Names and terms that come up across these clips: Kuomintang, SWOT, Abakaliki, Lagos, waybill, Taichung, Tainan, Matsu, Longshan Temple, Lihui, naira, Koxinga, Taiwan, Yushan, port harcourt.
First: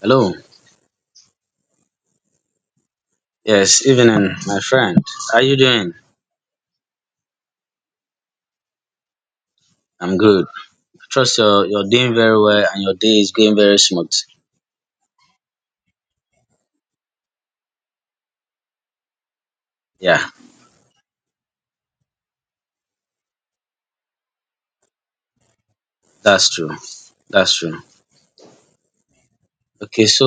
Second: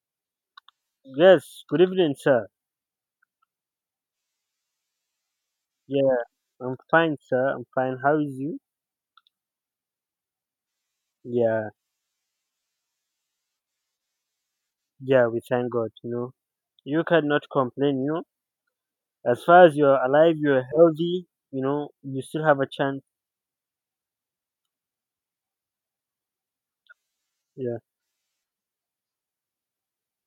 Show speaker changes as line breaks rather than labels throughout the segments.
Hello.
Yes, good evening, sir.
Yes, evening, my friend. How you doing?
Yeah, I'm fine, sir. I'm fine. How is you?
I'm good. Trust you're
Yeah,
you're doing very well and your day is going very smooth.
yeah, we thank God, you know. You cannot complain. As far as you're
Yeah,
alive, you're healthy, you still have a chance.
that's true. That's
Yeah.
true. Okay, so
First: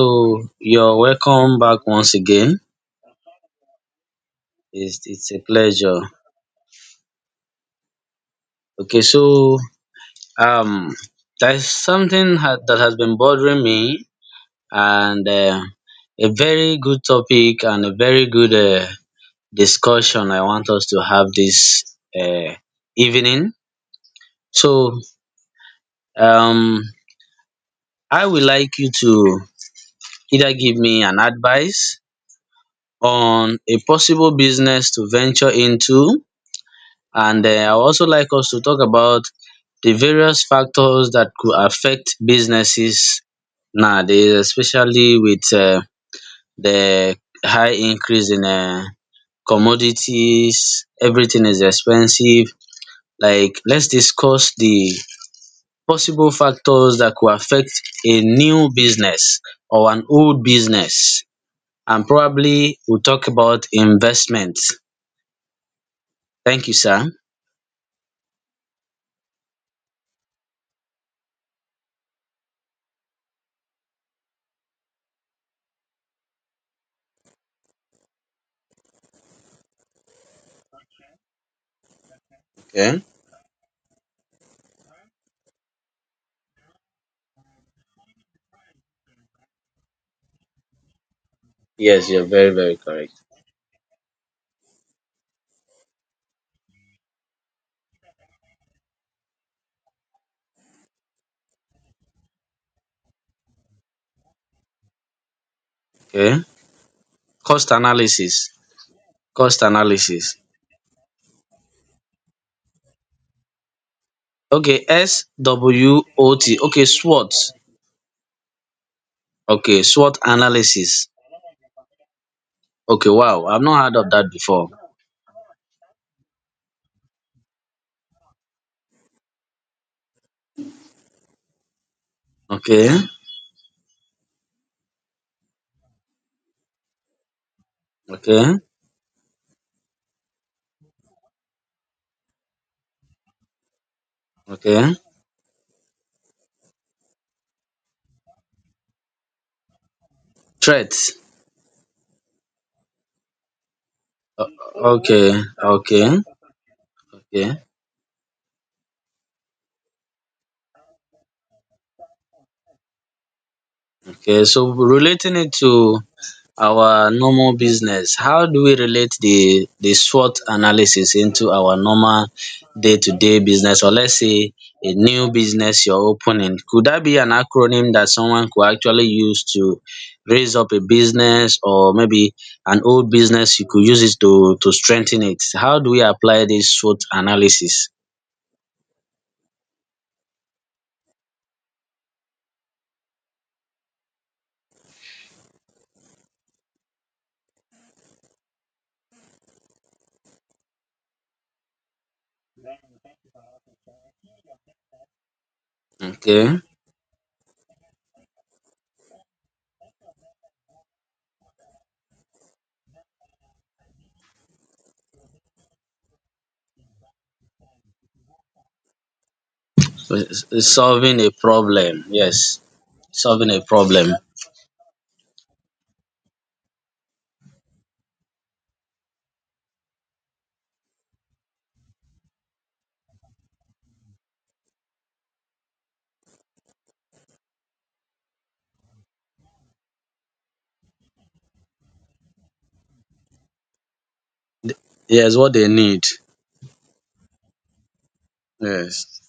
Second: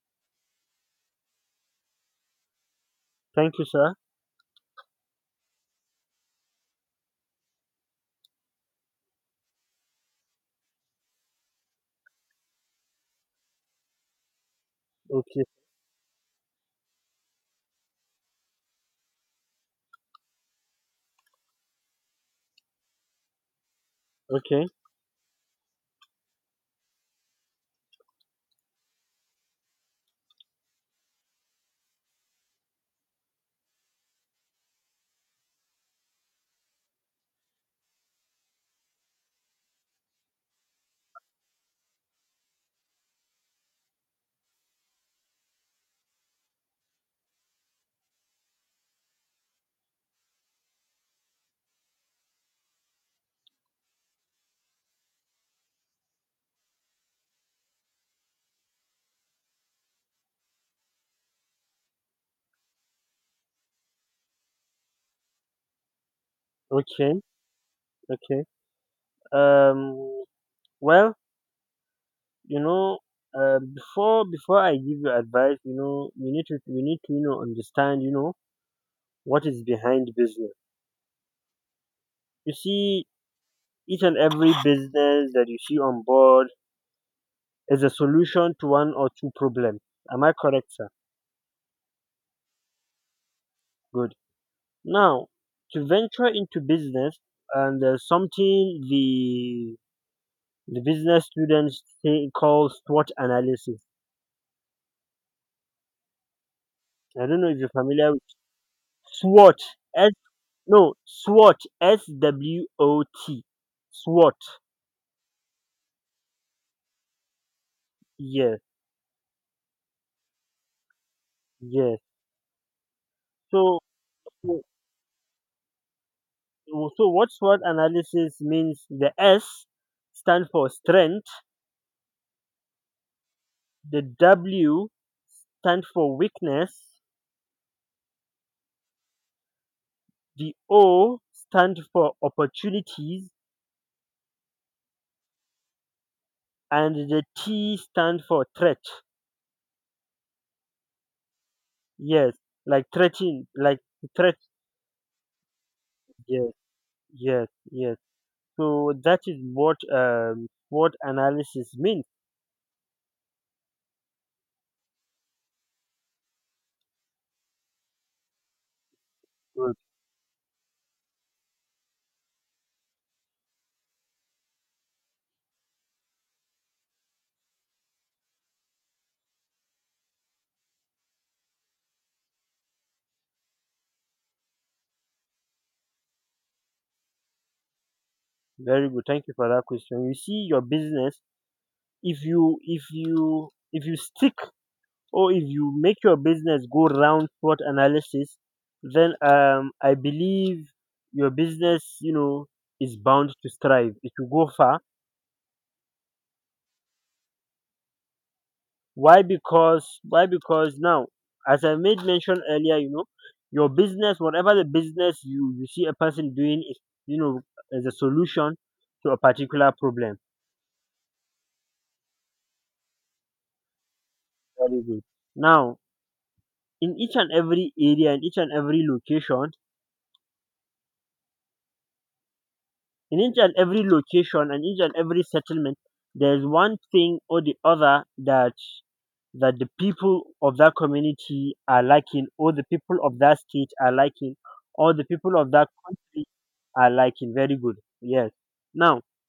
you're welcome back once again.
Thank you, sir.
It's a pleasure. Okay, so um there's something that has been bothering me, and
Okay,
uh, a very good topic and a very good discussion I want us to have this uh, evening.
okay,
So um I would like you to either give me an advice on a possible business to venture into, and I would also like us to talk about the various factors that could affect businesses nowadays, especially with the high increase in commodities. Everything is expensive. Like, let's discuss the possible factors that could affect a new business or an old business, and probably we'll talk about investments. Thank you, sir.
okay, okay. Um, well, you know, before I give you advice, you need to understand, what is behind business. You
Okay.
see, each and every business that you see on board is a solution to one or two problems. Am I correct, sir?
Yes, you're very, very correct.
Good. Now, to venture into business, and there's something the business students say, call SWOT analysis.
Okay.
I don't know if you're
Cost
familiar with
analysis.
SWOT.
Cost
S,
analysis.
no, SWOT. S W O T. SWOT.
Okay, SWOT. Okay, SWOT.
Yes,
Okay, SWOT analysis.
yes.
Okay, wow. I've
So,
not heard of that
so
before.
so what SWOT analysis means? The S stand for strength.
Okay.
The W stand for weakness.
Okay.
The O stand for opportunities,
Okay.
and the T stand for threat.
Threats.
Yes, like threatening, like threat.
O- Okay. Okay.
Yes, yes,
Okay.
yes. So that is what analysis means.
Okay. So relating it to our normal business, how do we relate the
Good,
the SWOT analysis into our normal day-to-day business, or let's say a new business you're opening? Could that be an acronym that someone could actually use to raise up a business, or maybe an old business you could use it to strengthen it? How do we apply this SWOT analysis?
very good. Thank you for that question. You see, your business, if you if you stick, or if you make your business go round SWOT analysis, then I believe your business, is bound to strive. It will go far.
Okay.
Why? Because now, as I made mention earlier, your business, whatever the business you see a person doing, is, you know as a solution to a particular problem.
Solving a problem, yes. Solving a problem.
Very good. Now, in each and every area, in each and every location, and each and every settlement, there's one thing or the other that the people of that community are lacking, or the people of that state are lacking, or the
Yes,
people of
what they
that
need.
country. I like it. Very good. Yes. Now,
Yes,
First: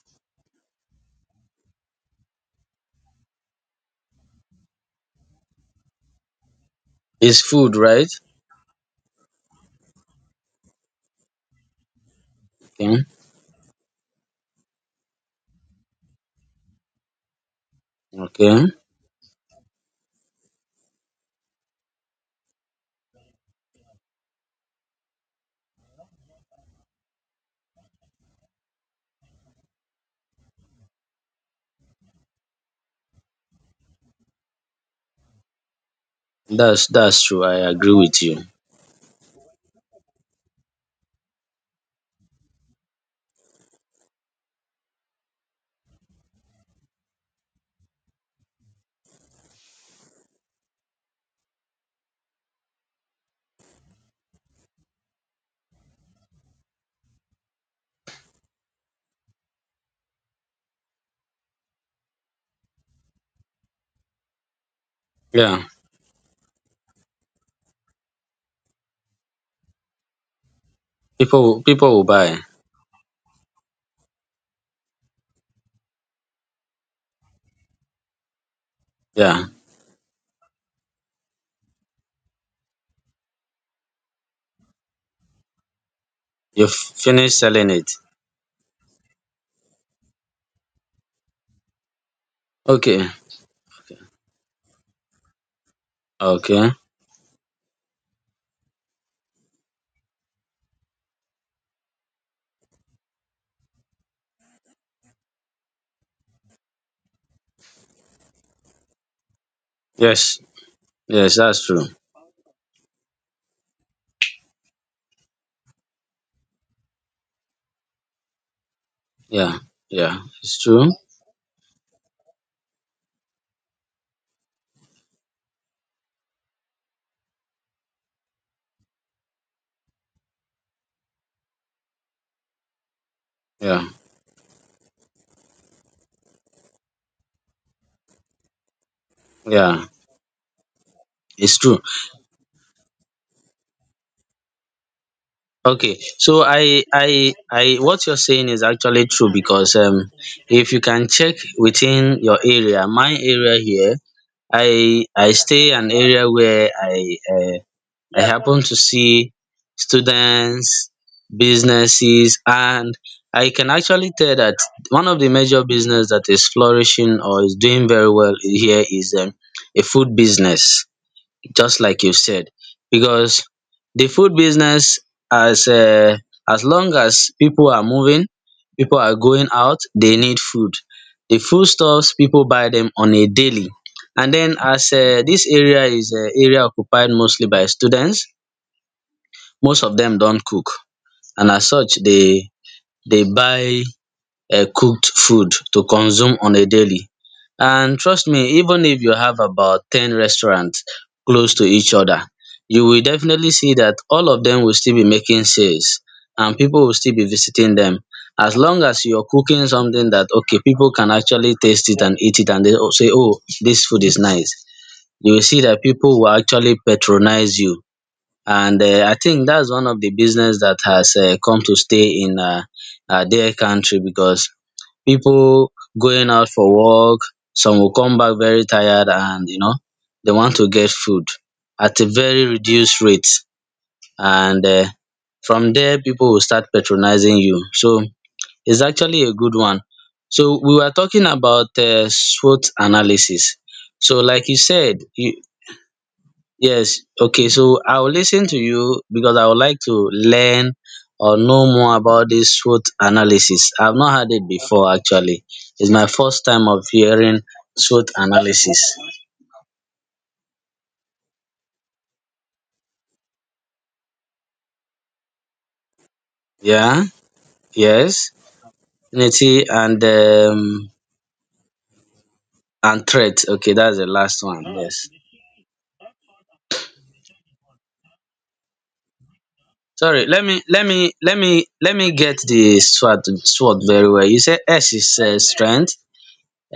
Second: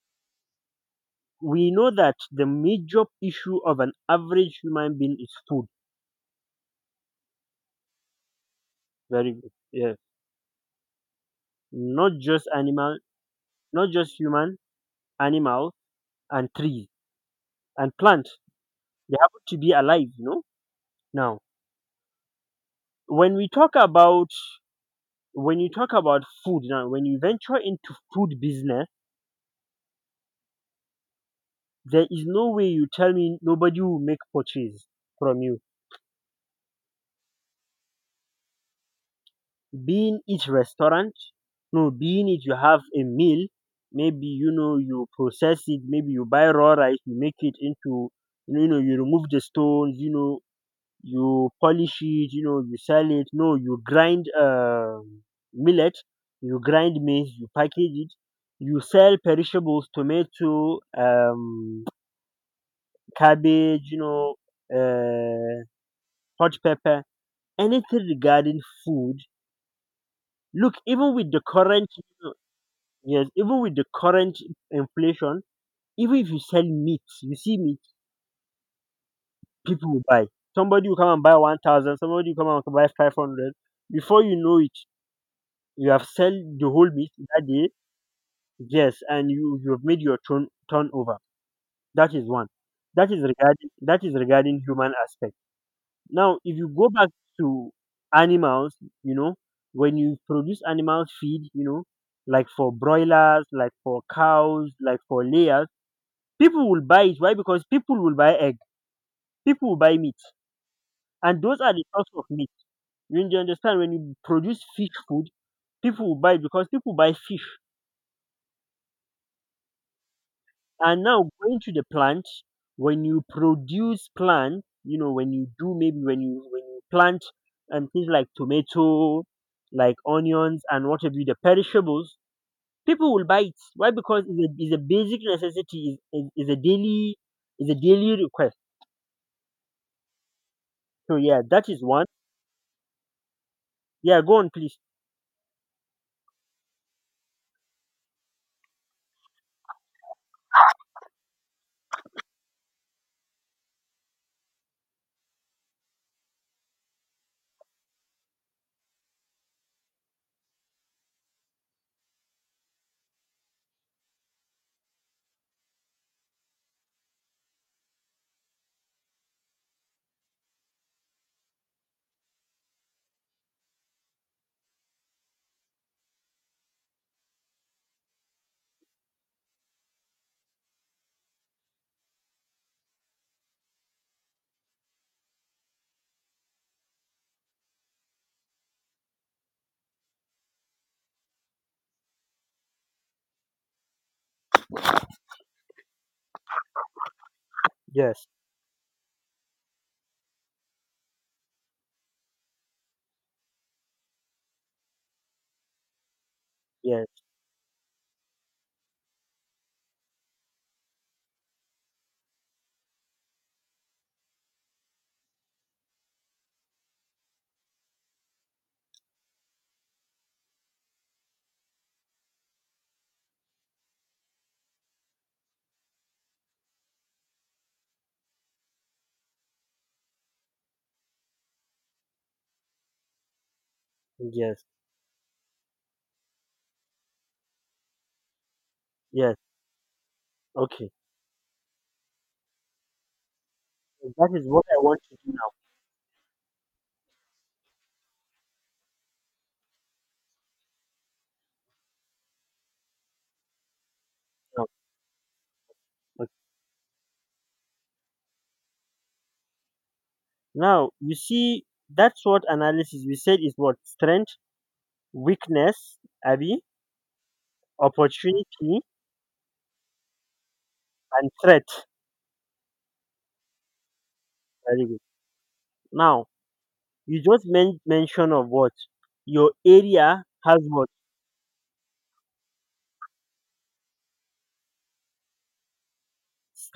we know that the major issue of an average human being is food.
it's food, right?
Very good. Yes. Not just
Okay,
animal, not just human, animal, and trees and plant.
okay.
They happen to be alive, you know? Now, when we talk about when you talk about food now, when you venture into food business, there is no way you tell me nobody will make purchase from you.
That's true. I agree with you.
Being it restaurant? No, being it you have a meal, maybe you process it, maybe you buy raw rice, you make it into, you remove the stones, you polish it, you sell it. No, you grind millet, you grind maize, you package it, you sell perishables, tomato, cabbage,
Yeah,
uh hot pepper, anything regarding food. Look, even with the
people
current
will buy.
yes, even with the current inflation, even if you sell meat, you see meat,
Yeah,
people will buy. Somebody will come and buy 1,000, somebody will come and buy 500. Before you know it, you have sold
you
the whole
f-
meat
finish
that
selling
day,
it.
yes, and you have made your turnover. That is one.
Okay,
That is regarding human aspect. Now, if you
okay.
go back to animals, you know, when you produce animal feed, like for broilers, like for cows, like for layers, people will buy it. Why? Because people will buy egg. People will buy meat,
Yes, yes,
and those
that's
are the
true.
source of meat. You understand? When you produce fish food, people will buy it because people buy fish.
Yeah, yeah, it's true.
And now going to the plant, when you produce plant, when you plant and things like tomato, like onions and what have you, the perishables, people will buy it.
Yeah,
Why? Because it's a basic necessity. Is a daily request.
yeah,
So yeah,
it's
that
true.
is one. Yeah, go on please.
Okay, so I what you're saying is actually true, because if you can check within your area, my area here, I stay an area where I happen to see students, businesses, and I can actually tell that one of the major business that is flourishing or is doing very well here is a food business, just like you said, because the food business, as uh, as long as people are moving, people are going out, they need food. The foodstuffs people buy them on a daily, and then as this area is area occupied mostly by students, most of dem don cook, and as such dey buy cooked food to consume on a daily. And trust
Yes.
me, even if you have about 10 restaurants close to each other, you will definitely see that all of dem will still be making sales, and people will
Yes,
still be visiting dem, as long as you're cooking something that okay, people can actually taste it and eat it, and they will say oh, this food is nice, you will see that people will actually patronize you. And I think that's one of the business that has come to stay in their country, because people going out for work, some will come back very tired, and you know they want to get food at a very reduced rate,
yes,
and from there people will start patronizing you. So it's actually a
yes.
good one. So we
Okay.
were talking about SWOT analysis. So
That
like
is
you
what I
said,
want to do now.
Yes, okay. So I will listen to you because I would like to learn or know more about this SWOT analysis. I've not heard it
Now,
before actually. It's my
okay,
first time of hearing SWOT analysis.
now you see, that's what analysis we said is what strength, weakness, Abby,
Yeah, yes.
opportunity,
Unity
and threat.
and threat. Okay, that's the last one.
Very good.
Yes.
Now, you just mention of what your area
Sorry, let me
has.
let
What?
me let me let me get the SWOT very well. You said S is strength,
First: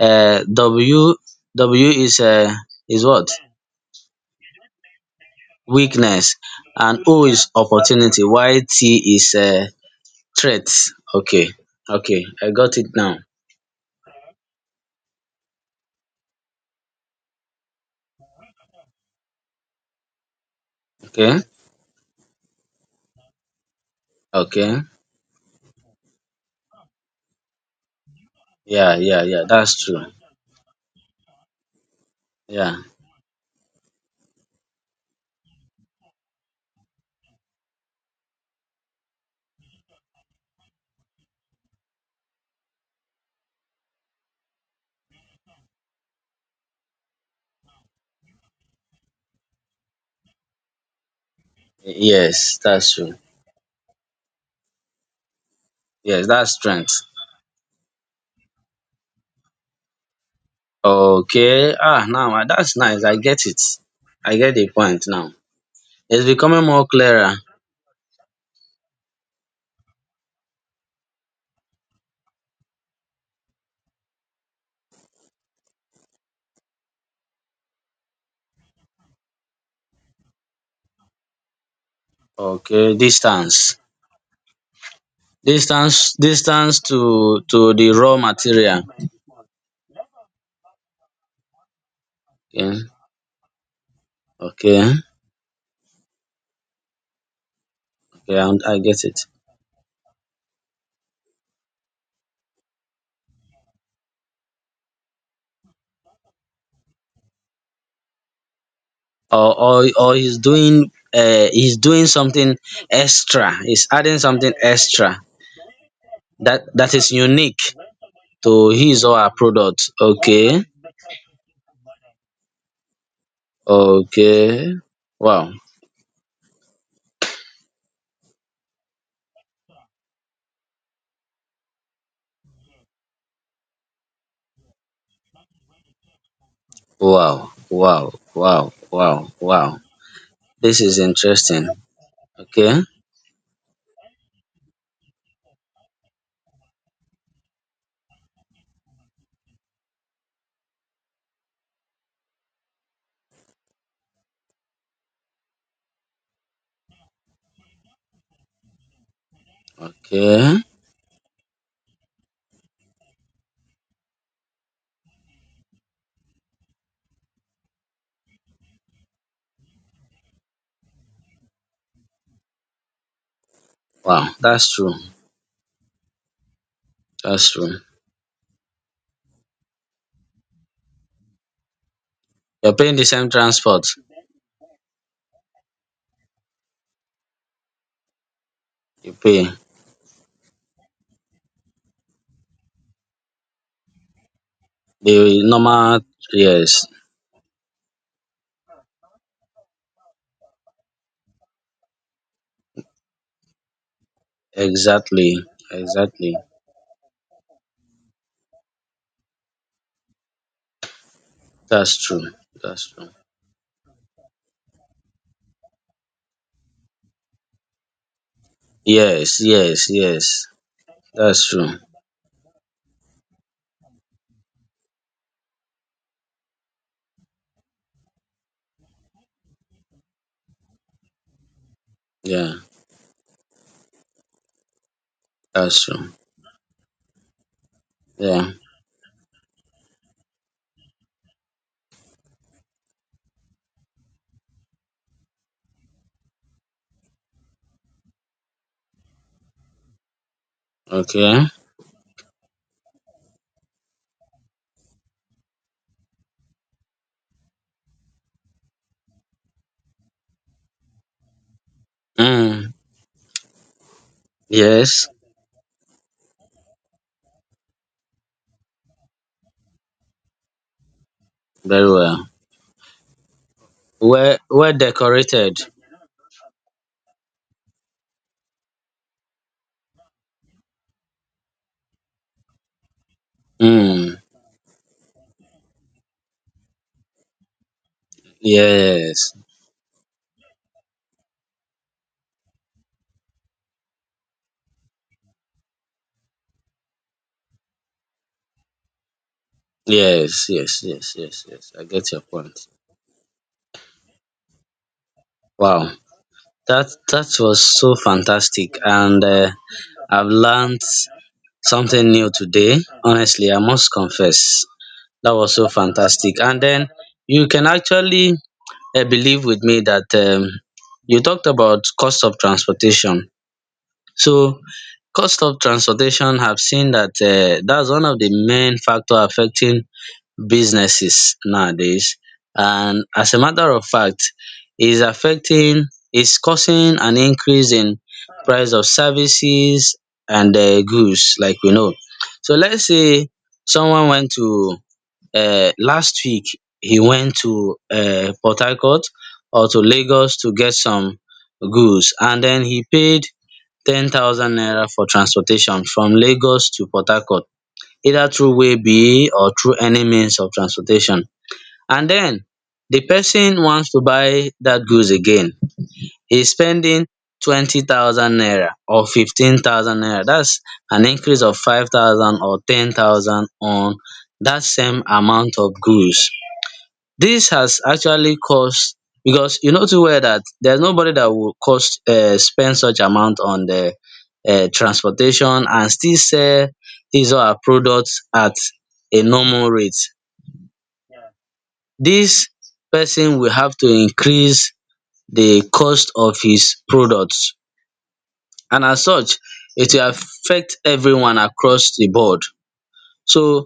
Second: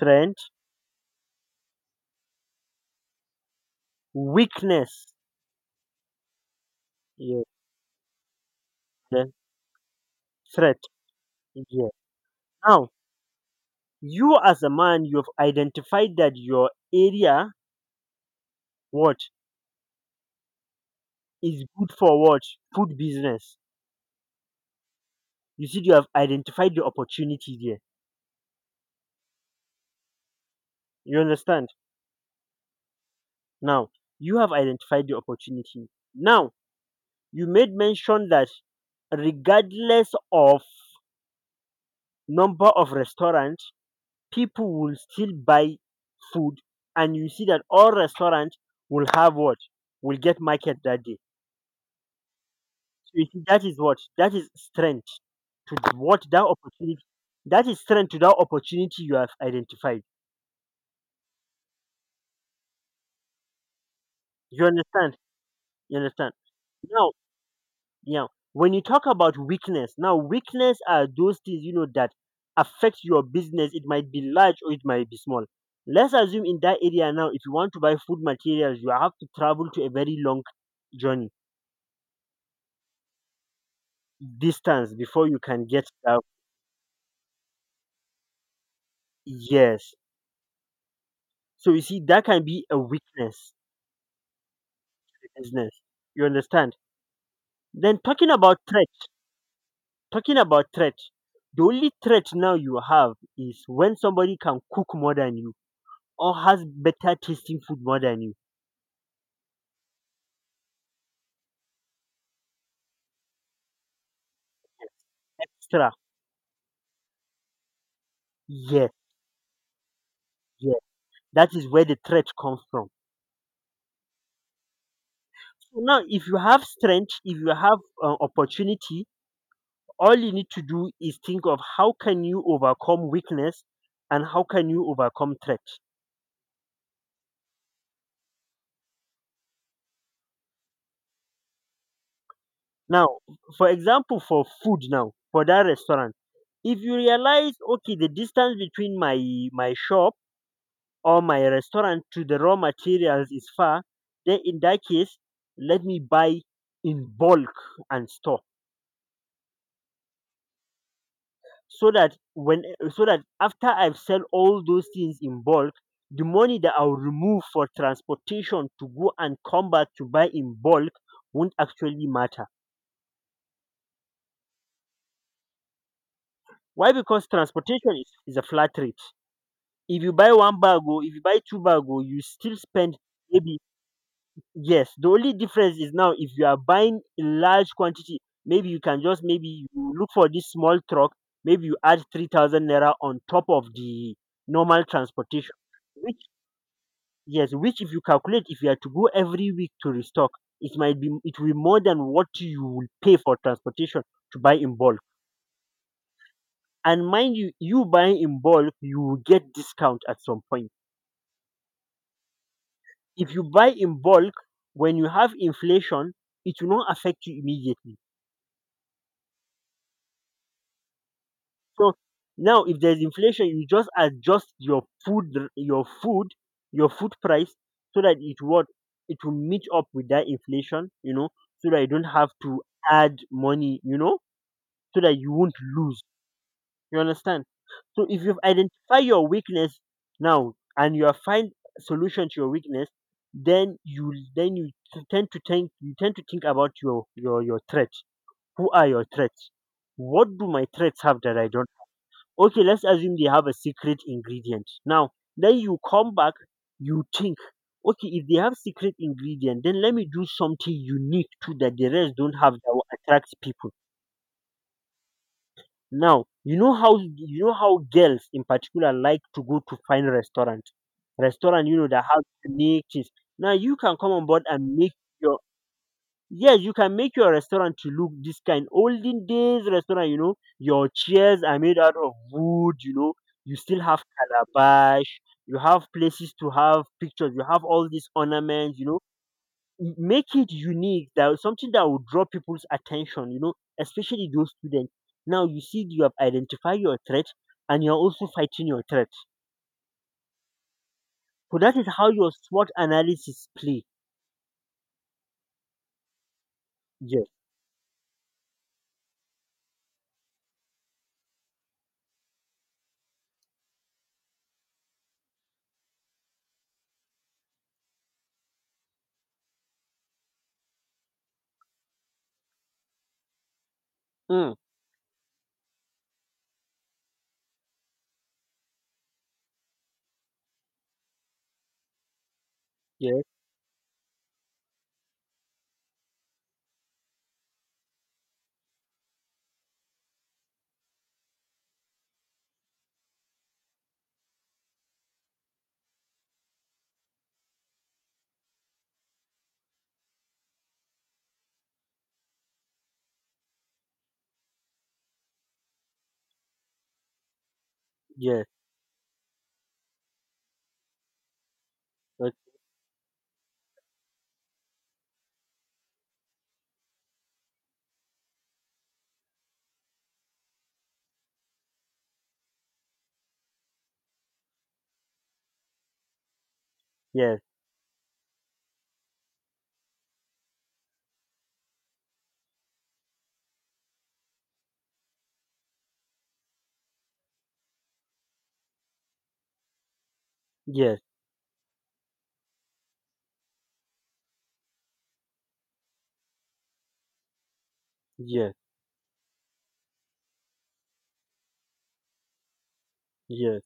uh W W is what?
weakness,
Weakness. And O
yes,
is opportunity, while T
then
is threat.
threat.
Okay,
Yeah.
okay, I got it
Now,
now.
you, as a man, you have identified that your area, what
Okay,
is good for what? Food business.
okay,
You see, you have identified the opportunity there.
yeah, yeah, yeah, that's true.
You understand?
Yeah,
Now, you have identified the opportunity. Now, you made mention that regardless of number of restaurants, people will still buy food, and you see that all restaurants will have what? Will get market that day.
yes, that's
So
true.
you see, that is what, to what
Yes,
that
that's strength.
opportunity that is strength to that opportunity you have identified.
Okay, ah, now ah, that's nice. I get it. I get
You
the point
understand?
now.
You
It's
understand?
becoming more
Now.
clearer.
Yeah. When you talk about weakness, now weakness are those things you know that affect your business. It might be large or it might be small. Let's assume in that area now, if you want to buy food materials, you have to travel to a very long journey,
Okay, distance,
distance, before you can get
distance,
that.
distance to the raw material.
Yes. So you see, that can be
Okay,
a weakness
okay,
to business. You understand? Then talking
okay, I
about
I
threat,
get it.
talking about threat, the only threat now you have is when somebody can cook more than you, or has better tasting food more than you.
Or he's doing something extra, he's adding something extra
Extra.
that is unique to
Yes,
his or her product. Okay.
yes. That is where the threat comes from.
Okay, wow,
So now, if you have strength, if you have opportunity, all you need to do is think of how can you overcome weakness and how can you overcome threat.
wow, wow, wow, wow, wow. This is interesting. Okay.
Now, for example, for food now, for that restaurant, if you realize, okay, the distance between my shop or my restaurant to the raw materials is far, then in that case, let me buy in bulk and store,
Okay,
so that after I've sell all those things in bulk, the money that I'll remove for transportation to go and come back to buy in bulk won't actually matter.
wow, that's true.
Why? Because
That's true.
transportation is a flat rate. If you buy one bag or if you buy two bag, or you still
You're paying
spend
the same
maybe,
transport.
yes. The only difference is now if you are buying in large quantity,
You
maybe
pay
you look for this small truck, maybe you add 3,000 naira on top of the normal
the
transportation,
normal.
which,
Yes.
yes, which, if you calculate, if you are to go every week to restock, it will be more than what you will pay for transportation to buy in bulk.
Exactly, exactly.
And mind you, you buying in bulk, you will get discount at some point.
That's true. That's true.
If you buy in bulk, when you have inflation, it will not affect you immediately.
Yes, yes, yes. That's true.
So now, if there's inflation, you just adjust your food price, so that it will meet up with that inflation. So that you don't have
Yeah,
to add money, so that you won't
that's
lose.
true.
You understand? So if you've
Yeah.
identified your weakness now and you have find solution to your weakness, then you t- tend to think you tend to think about your threats. Who are your threats? What do my threats have that
Okay.
I don't? Okay, let's assume they have a secret ingredient. Now, then you come back, you think, okay, if they have secret ingredient, then let me do something unique too that the rest don't have
Mm.
that will attract people.
Yes.
Now, you know how girls in particular like to go to fine restaurant. Restaurant,
Very
that have
well.
unique things. Now you can come on
Well,
board
well
and make your,
decorated.
yes, you can make your restaurant to look this kind. Olden days restaurant, your chairs are made out of wood, you still have
Mm.
calabash, you have places to have pictures, you have all these ornaments,
Yes.
make it unique, that something that will draw people's attention, especially those students. Now you see you have identified your threat, and you're also fighting your threat.
Yes, yes, yes, yes,
So
yes,
that
I
is how
get your
your
point.
SWOT analysis play.
Wow. That
Yes.
was so fantastic, and I've learned something new today. Honestly, I must confess that was so fantastic. And then you can actually believe with me that you talked about cost of transportation.
Mm.
So cost of transportation, have seen that that's one of the main factor affecting businesses nowadays, and
Yes,
as a matter of fact, is affecting, is causing an increase in price of services and goods, like we know. So let's say someone went to last week, he went to Port Harcourt or to Lagos to get some goods, and then he paid 10,000 naira for transportation from Lagos to Port Harcourt, either
yes,
through waybill or through any means of transportation, and
uh,
then the person wants to buy that goods again, he's spending 20,000 naira or 15,000 naira. That's an increase of 5,000 or 10,000 on that same amount of goods.
yes,
This has actually caused, because you know too well that there's nobody that will cost spend such amount on the transportation and still sell his or her products at a normal rate.
yes,
This person will have to increase the cost of his products,
yes,
and as such it will affect everyone across the board. So,
yes,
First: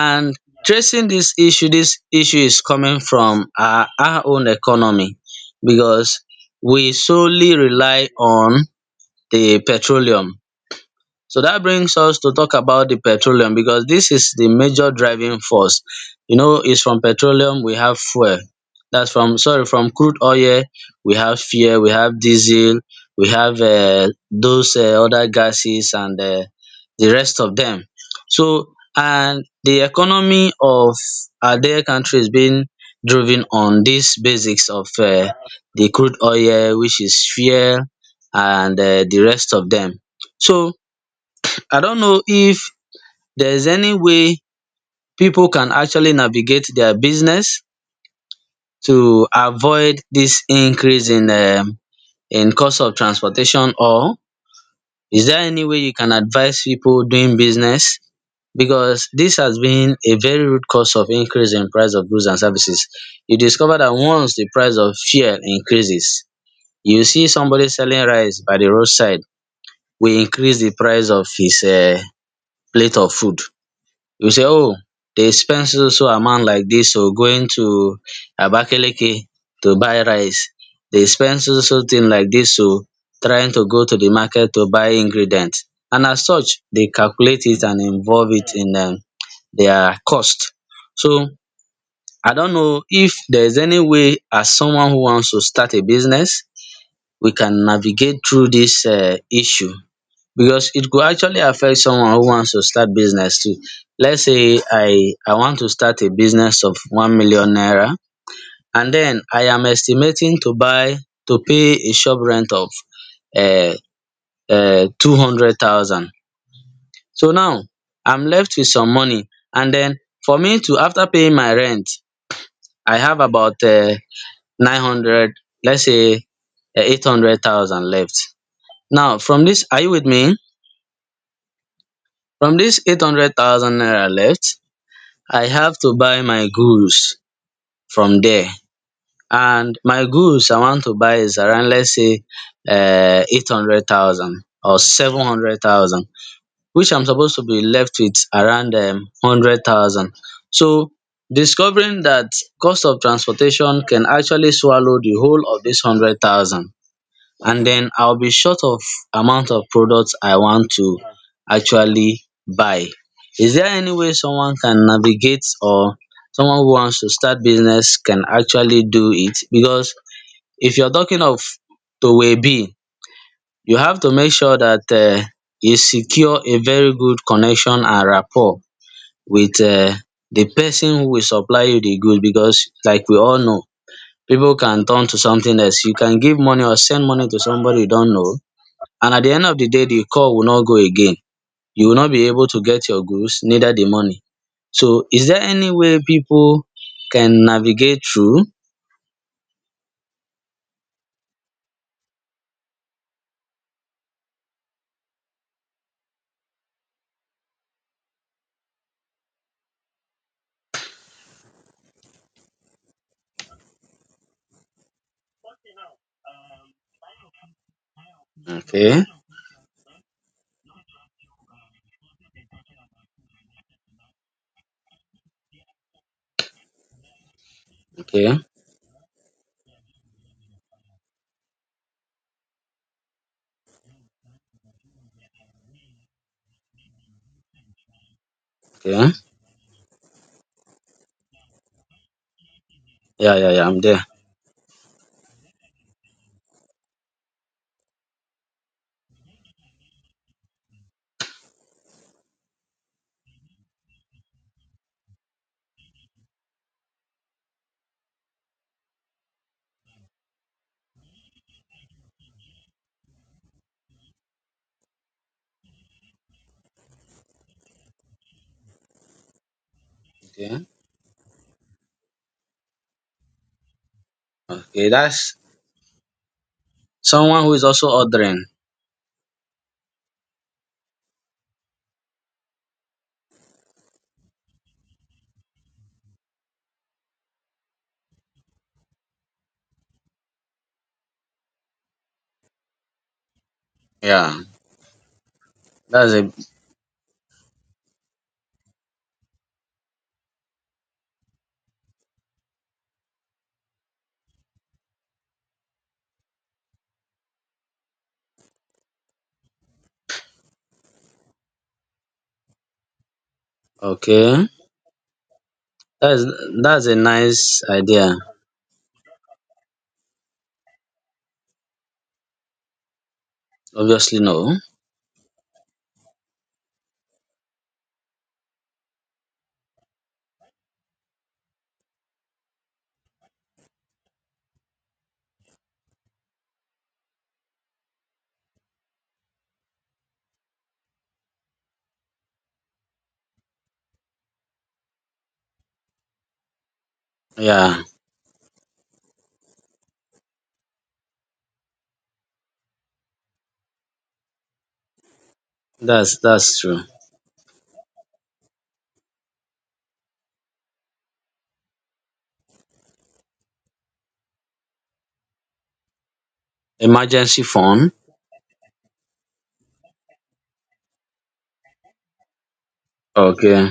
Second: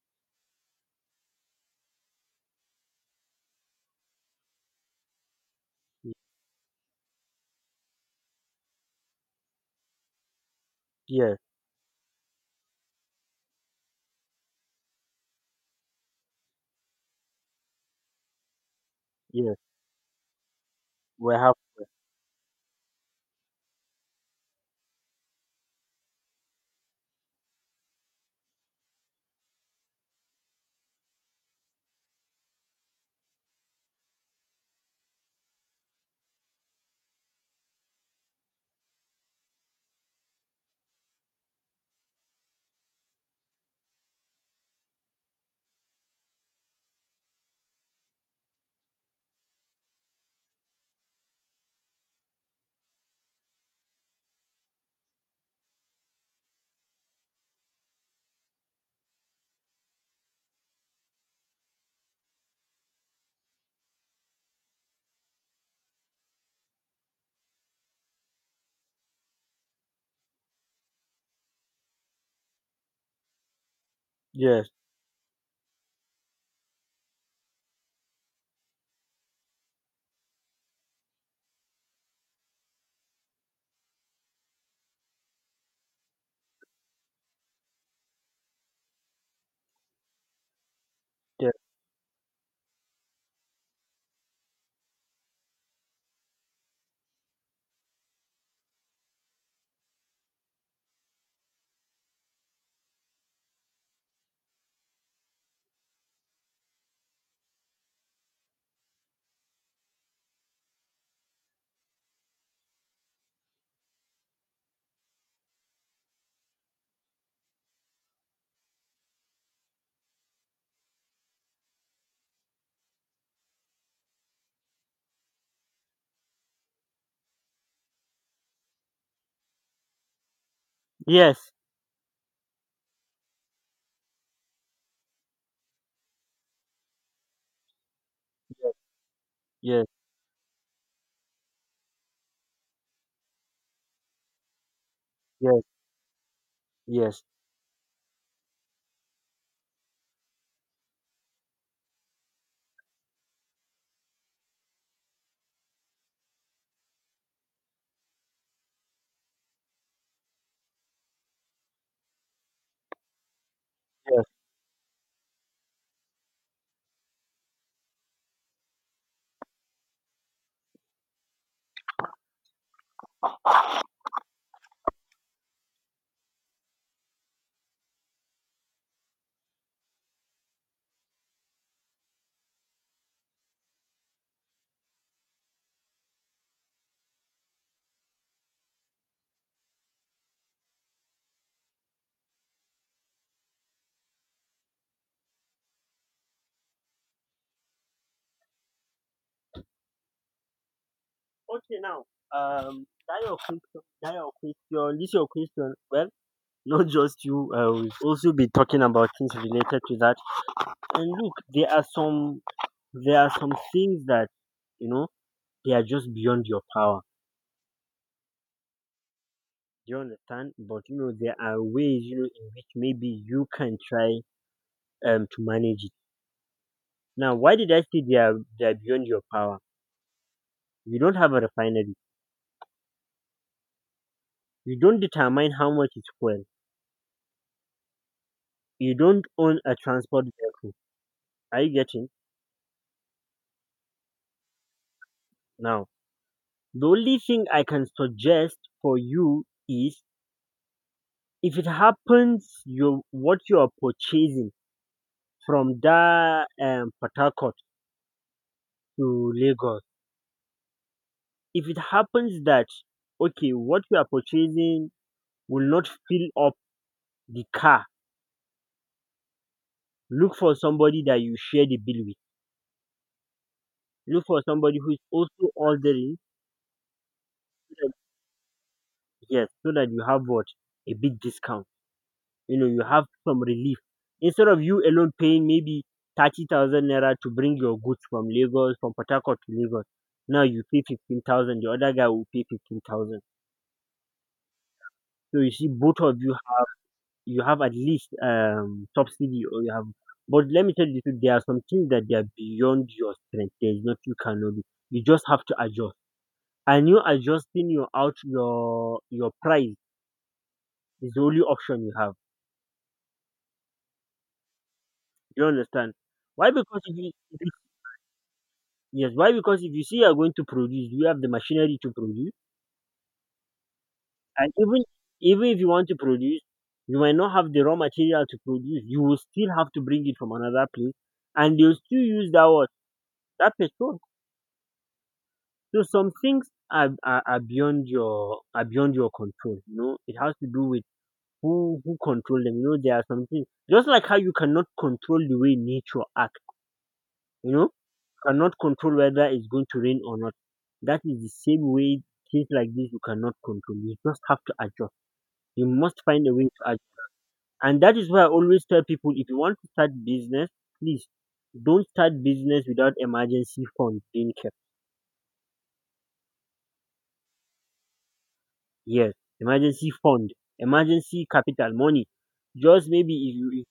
and tracing dis issue, dis issue is coming from our own economy, because we solely rely on the petroleum.
yes, yes,
So that brings us to talk about the petroleum, because this is the major driving force. You know, it's from petroleum we have fuel. That's from,
yes.
sorry, from crude oil we
We
have
have.
fuel, we have diesel, we have those other gases and the rest of them. So, and the economy of our dear country is being driven on these basics of the crude oil, which is fuel, and the rest of them. So I don't know if there's any way people can actually navigate their business to avoid this increase in cost of transportation. Or is there any way you can advise people doing business, because this has been a very rude cause of increase in price of goods and services. You discover that once the price of fuel increases, you see somebody selling rice by the roadside will increase the price of his plate of food. You say
Yes,
oh, dey spend so so amount like dis oh going to Abakaliki to buy rice, dey spend so so thing like dis oh trying to go to the market to buy ingredient, and as such dey calculate it and involve it in their cost. So
yes,
I don know if there is any way, as someone who wants to start a business, we can navigate through dis issue, because it could actually affect someone who wants to start business too. Let's say I want to start a business of 1,000,000 naira, and then I am estimating to buy, to pay a shop rent of uh, 200,000. So now I'm left with some money, and then for me to, after paying my rent, I have about 900, let's say 800,000 left. Now from this, are you with me?
yes,
From this 800,000 naira left, I have to buy my goods from there, and
yes,
my goods I want to buy is around, let's say 800,000 or seven hundred
yes,
thousand which I'm
yes,
supposed to be left with around 100,000. So, discovering that cost of transportation can actually swallow the whole of this 100,000, and then I'll be short of amount of products I want to actually buy. Is there any way
yes.
someone can navigate, or someone who wants to start business can actually do it? Because if you're talking of Towe B, you have to make sure that you secure a very good connection and rapport with the person who will supply you the goods. Because, like we all know, people can turn to something else. You can give money or send money to somebody you don't know, and at the end of the day the call will not go again. You will not be able to get your goods, neither the money. So is there any way people can navigate through?
Okay, now, um that your question that your question this your question, well, not just you. We'll also be talking about things related to that. And look, there are some things that, you know they are just beyond your power.
Okay,
Do you understand? But, there are ways, in which maybe you can try to manage it. Now, why did I say they
okay,
are they are beyond your power? You don't have a refinery. You don't determine how much is fuel. You
okay.
don't own a transport vehicle. Are you getting
Yeah, yeah, yeah, I'm there.
now? The only thing I can suggest for you is if it happens you what you are purchasing from that Port Harcourt to Lagos, if it happens that okay, what you are purchasing will not fill up the car, look for
Okay.
somebody that you share the bill with. Look for somebody
Okay,
who is
that's
also ordering,
someone who is also ordering.
yes, so that you have what? A big discount. You know, you have some relief instead of you alone paying maybe 30,000 naira to bring your goods from lagos from port harcourt to lagos. Now you pay 15,000, the other guy will pay 15,000.
Yeah,
So you see, both
that's
of
a
you you have at least subsidy or you have. But let me tell you the truth, there are some things that they are beyond your strength, there is not, you cannot do. You just have to adjust, and you adjusting your out your price is the only option you have.
okay,
You understand?
that's
Why? Because
that's a
if you, if
nice idea.
yes, why? Because if you see you are going to produce, do you have the machinery to produce?
Obviously
And
no.
even if you want to produce, you might not have the raw material to produce. You will still have to bring it from another place, and they'll still use that what? That petrol. So some things are beyond your control. You know, it has to do with who control them. You know, there are some things just like how you cannot control the way nature acts. You know.
Yeah,
Cannot control whether it's going to rain or not. That is the same way things like this you cannot control. You just have to adjust. You must find a way
that's
to
true.
adjust. And that is why I always tell people, if you want to start business, please, don't start business without emergency fund being kept.
Emergency phone.
Yes, emergency fund, emergency capital money. Just maybe
Okay,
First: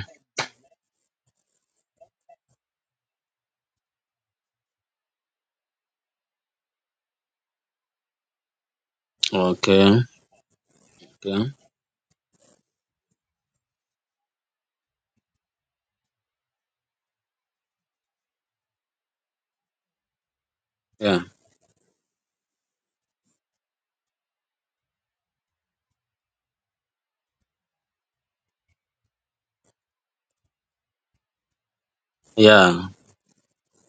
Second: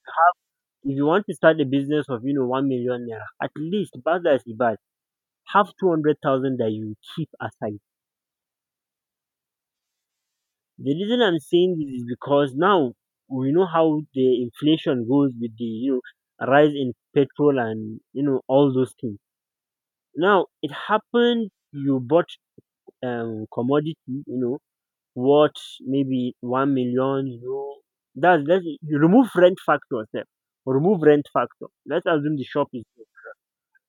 if you want to start a business of 1,000,000 naira, at least bad as the bad, have 200,000 that you keep aside.
okay,
The reason I'm
okay.
saying this is because now we know how the inflation goes with the rise in petrol and all those things. Now it
Yeah,
happened you bought commodity, you know, worth maybe 1,000,000, you know. That's, let you remove rent factor step. Remove rent factor. Let's assume the shop is,
yeah.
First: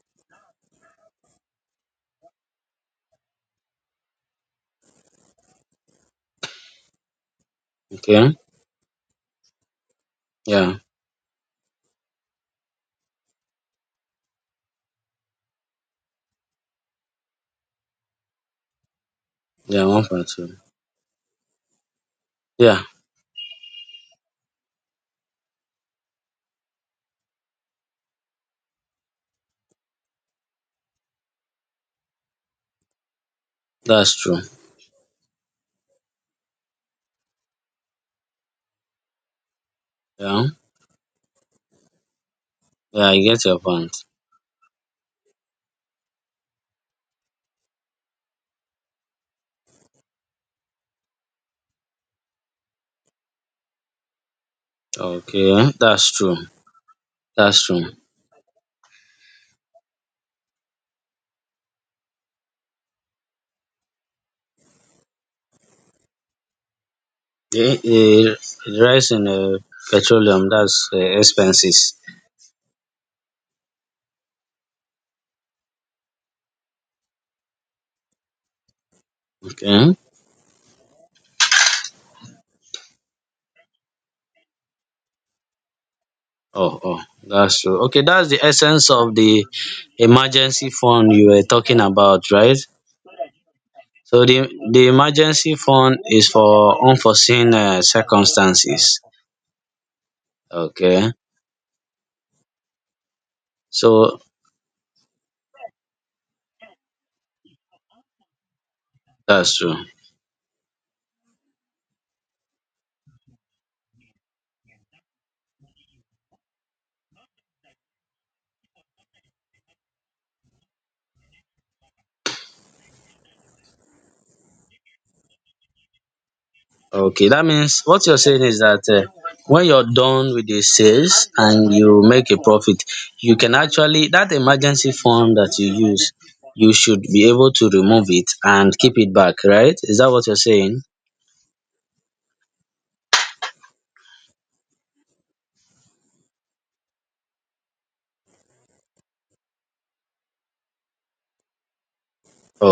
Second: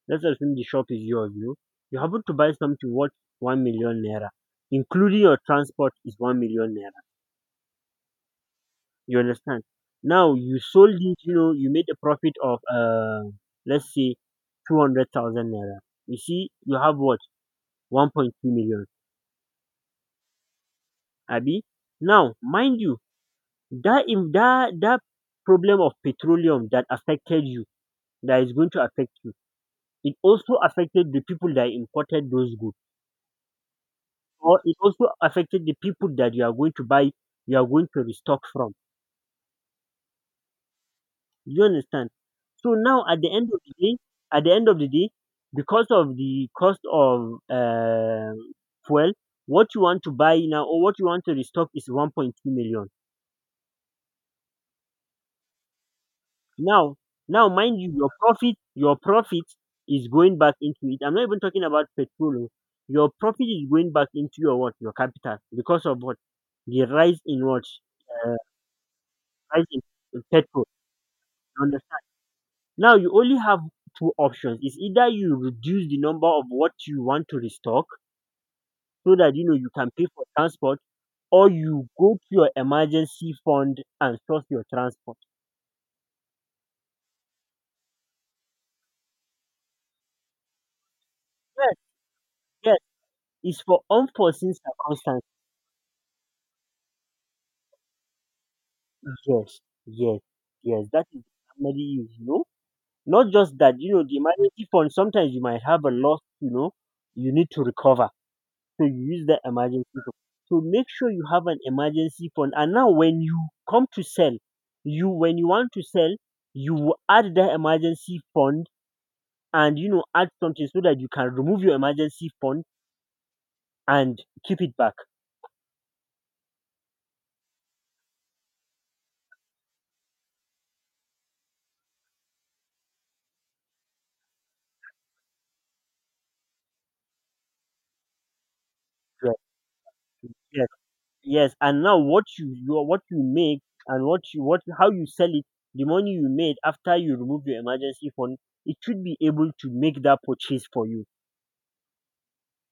let's assume the shop is yours, you know. You happen to buy something worth 1,000,000 naira, including your transport is 1,000,000 naira.
Okay.
You understand? Now you
Yeah.
sold it, you know, you made a profit of let's say 200,000 naira. You see, you have what? 1.2 million.
Yeah, 1.2.
Abi? Now, mind
Yeah,
you, that problem of petroleum that affected you, that is going to affect you, it also affected the people that imported those goods.
that's true.
Or it also affected the people that you are going to buy, you are going to restock from.
Yeah,
You understand? So now
yeah, I
at the
get
end
your
of the
point.
day, at the end of the day, because of the cost of fuel, what you want to buy now or what you want to restock is 1.2 million.
Okay, that's true.
Now, now
That's
mind
true.
you, your profit is going back into it. I'm not even talking about petrol. Oh. Your profit is going back into your what? Your capital, because of what? The rise in what?
The, the the rise in
Rise in
petroleum,
petrol.
that's
You,
expenses.
now you only have two options. It's either you reduce the number of what you want to restock so that you know you can
Okay.
pay for transport, or you go to your emergency fund and source your transport.
Oh, oh, that's true. Okay, that's the essence of the emergency fund you were
Yes,
talking about, right?
yes. It's for
So the
unforeseen
the
circumstances.
emergency fund is for unforeseen circumstances.
Yes, yes, yes. That
Okay,
is the family use, you know. Not just that, you know, the
so
emergency fund, sometimes you might have a loss, you know, you need to recover. So you use that
that's true.
emergency fund. So make sure you have an emergency fund. And now when you come to sell, you when you want to sell, you will add that emergency fund and you know add something so that you can remove your emergency fund and keep it back.
Okay, that means what you're saying is that when you're done with the sales and you make a profit, you can actually, that emergency fund that you use, you should be able to remove it and keep it
Yes.
back, right? Is that what you're
Yes.
saying?
Yes. And now what you what you make and what you what how you sell it, the money you made after you remove your emergency fund, it should be able to make that purchase for you.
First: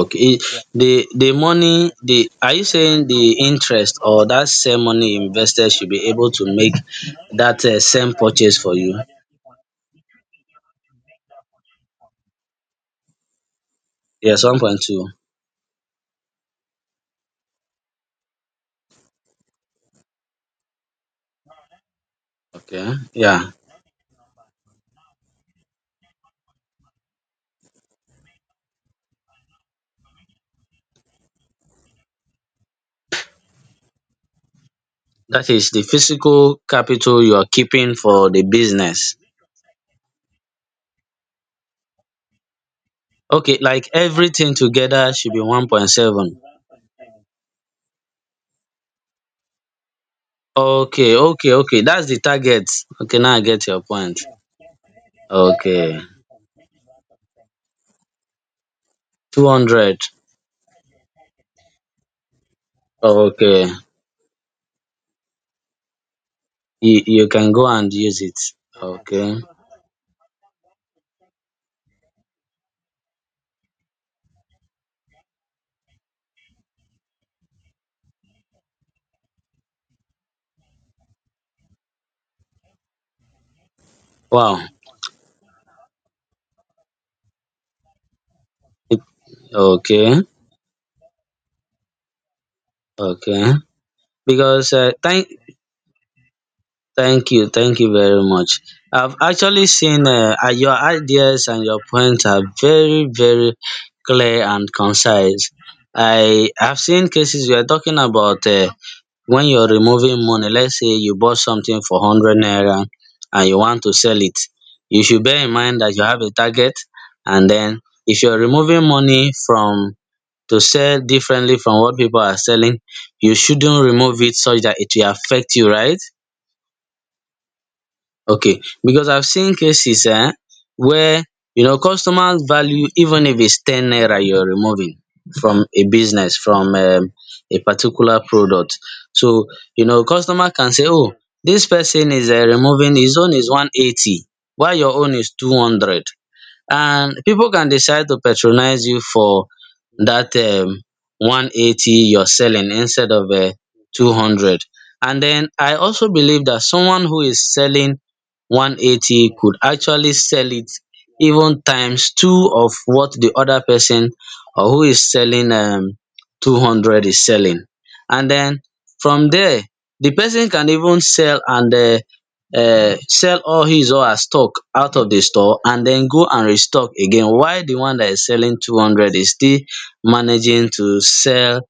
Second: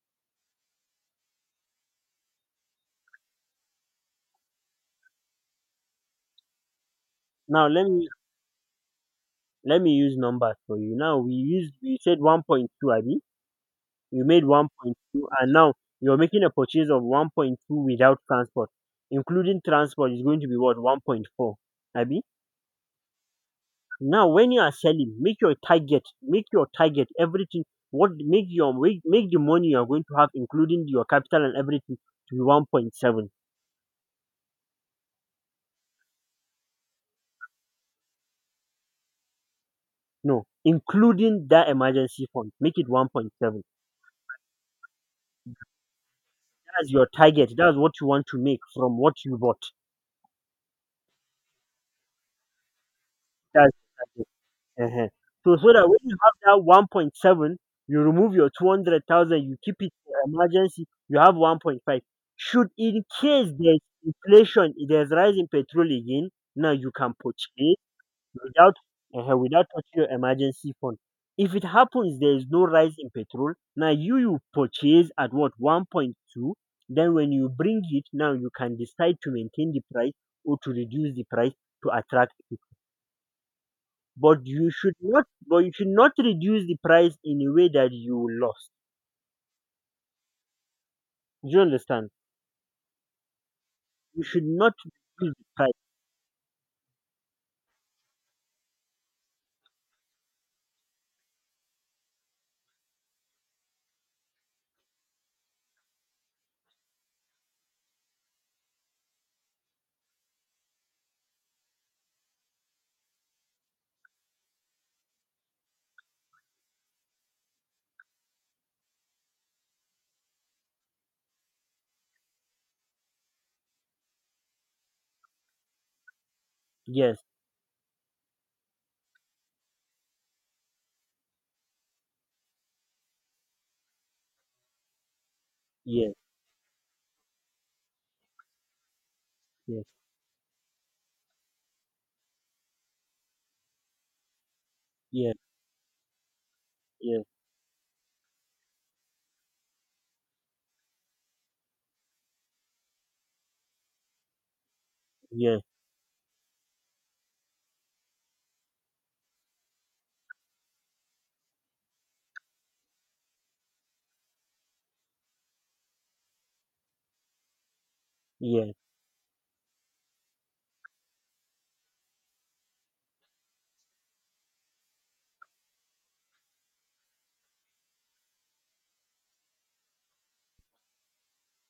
Okay. Yeah. The money, the are you saying the interest or that same money invested should be able to make that
Now let me,
same purchase for you?
let me use numbers for you. Now we used, we said 1.2, Abi. You made
Yes,
one point
1.2.
two, and now you're making a purchase of 1.2 without transport, including transport is going to be what? 1.4, Abi.
Okay. Yeah.
Now when you are selling, make your target everything. What, make your make, make the money you are going to have, including your capital and everything, to be 1.7.
That is the physical capital you are keeping for the business.
No, including that emergency fund, make it one point
Okay,
seven.
like everything together should be 1.7.
That's your target. That's what you want to make from what you bought.
Okay, okay, okay, that's the target. Okay, now I get
That's
your point.
Uh huh. So, so that
Okay.
when you have that 1.7, you remove your 200,000,
two
you keep it
hundred
for emergency, you have 1.5. Should in case
Okay.
there's inflation, if there's rise in petrol again, now you
you
can
you can go
purchase
and use it.
without,
Okay.
ehen, without touching your emergency fund. If it happens, there is no rise in petrol. Now you purchase at what? 1.2. Then when you bring it, now you can decide to maintain the price or to reduce the price to attract, but
Wow.
you should not reduce the price in a way that you will lose.
Okay.
Do you understand?
Okay,
You should not
because
reduce the price.
thank you, thank you very much. I've actually seen your ideas and your points are very, very clear and concise. I have seen cases we are talking about when you're removing money, let's say you bought something for 100 naira and you want to sell it. You should bear in mind that you have a target, and then if you're removing money from to sell differently from what people are selling, you shouldn't remove it such that it will affect you, right?
Yes,
Okay, because I've seen cases where customers value, even if it's 10 naira you're removing from a
yes,
business from a particular product. So
yes,
customer can say, oh, dis person is removing his own is 180 while your own is
yes,
200. And
yes,
people can decide to patronize you for that 180 you're selling instead of 200, and then
yes,
I also believe that someone who is selling 180 could actually sell it even times two of what the other person or who is selling 200 is selling. And then
yes.
from there the person can even sell and sell all his or her stock out of the store and then go and restock again, while the one that is selling 200 is still managing to sell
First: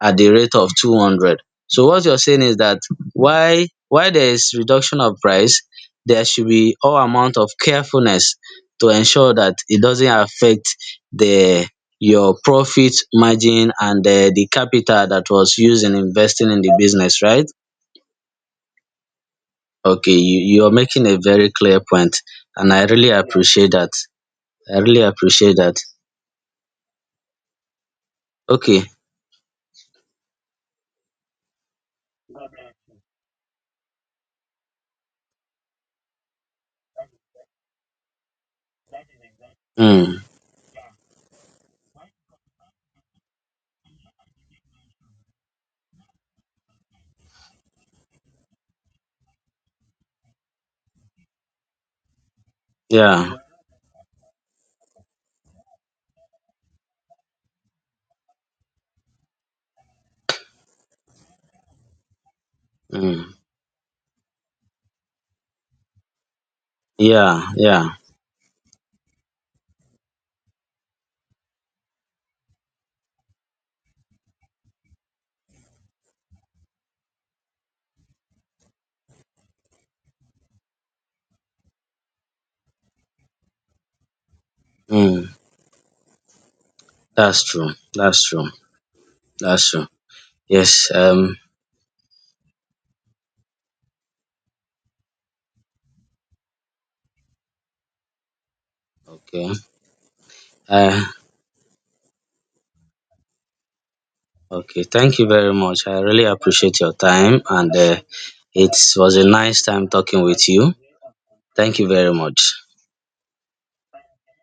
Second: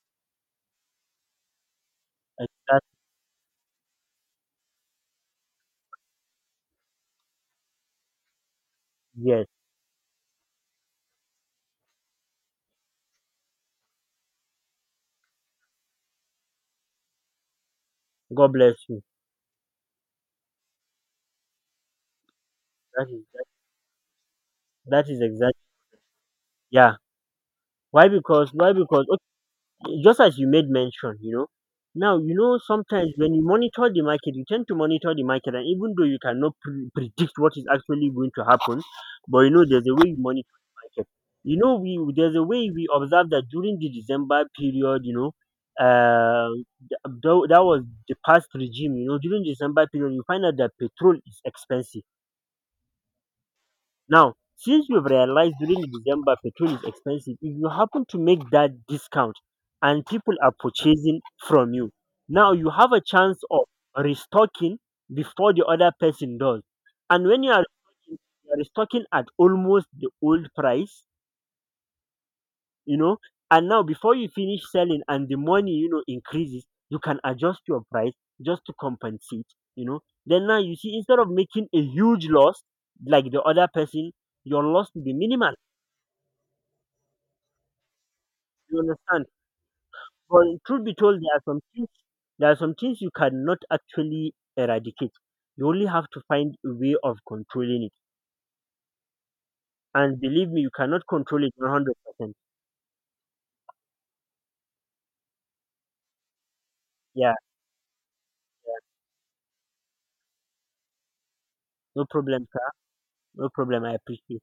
at the rate of 200. So what you're saying is that
Exactly.
why there is reduction of price, there should be all amount of carefulness to ensure
Yes.
that it doesn't affect the your profit margin and the capital that was used in investing in the business, right?
God bless you.
Okay, you're making a very clear point, and I
That
really
is that,
appreciate that. I really
that is
appreciate
exactly,
that.
yeah. Why, because
Okay,
just as you made mention, you know, now you know sometimes when you monitor the market, you tend to monitor the market, and even though you cannot predict what is actually going to happen, but you know there's a way you
mm,
monitor the market. You know, we there's a way we observe that during the December period, you know, uh, that was the past regime. You know, during December period, you find out that petrol is expensive.
yeah,
Now, since you've realized during December petrol is expensive, if you happen to make that discount and people are purchasing from you, now you have a
mm,
chance of restocking before the other person does. And when
yeah, yeah,
restocking, you are restocking at almost the old price, you know, and now before you finish selling and the money, you know, increases, you can adjust your price just to compensate, you know. Then now you see, instead of making a huge loss like the other person, your loss will be
mm,
minimal.
that's true. That's true.
You understand?
That's true.
But truth
Yes,
be told, there are some things, there are some things you cannot actually eradicate. You only have to find a way of controlling it.
okay,
And believe me, you
uh,
cannot control it 100%.
okay, thank you very much. I really appreciate your
Yeah,
time, and it was a nice time talking with you. Thank you
no
very
problem,
much.
sir. No problem. I appreciate.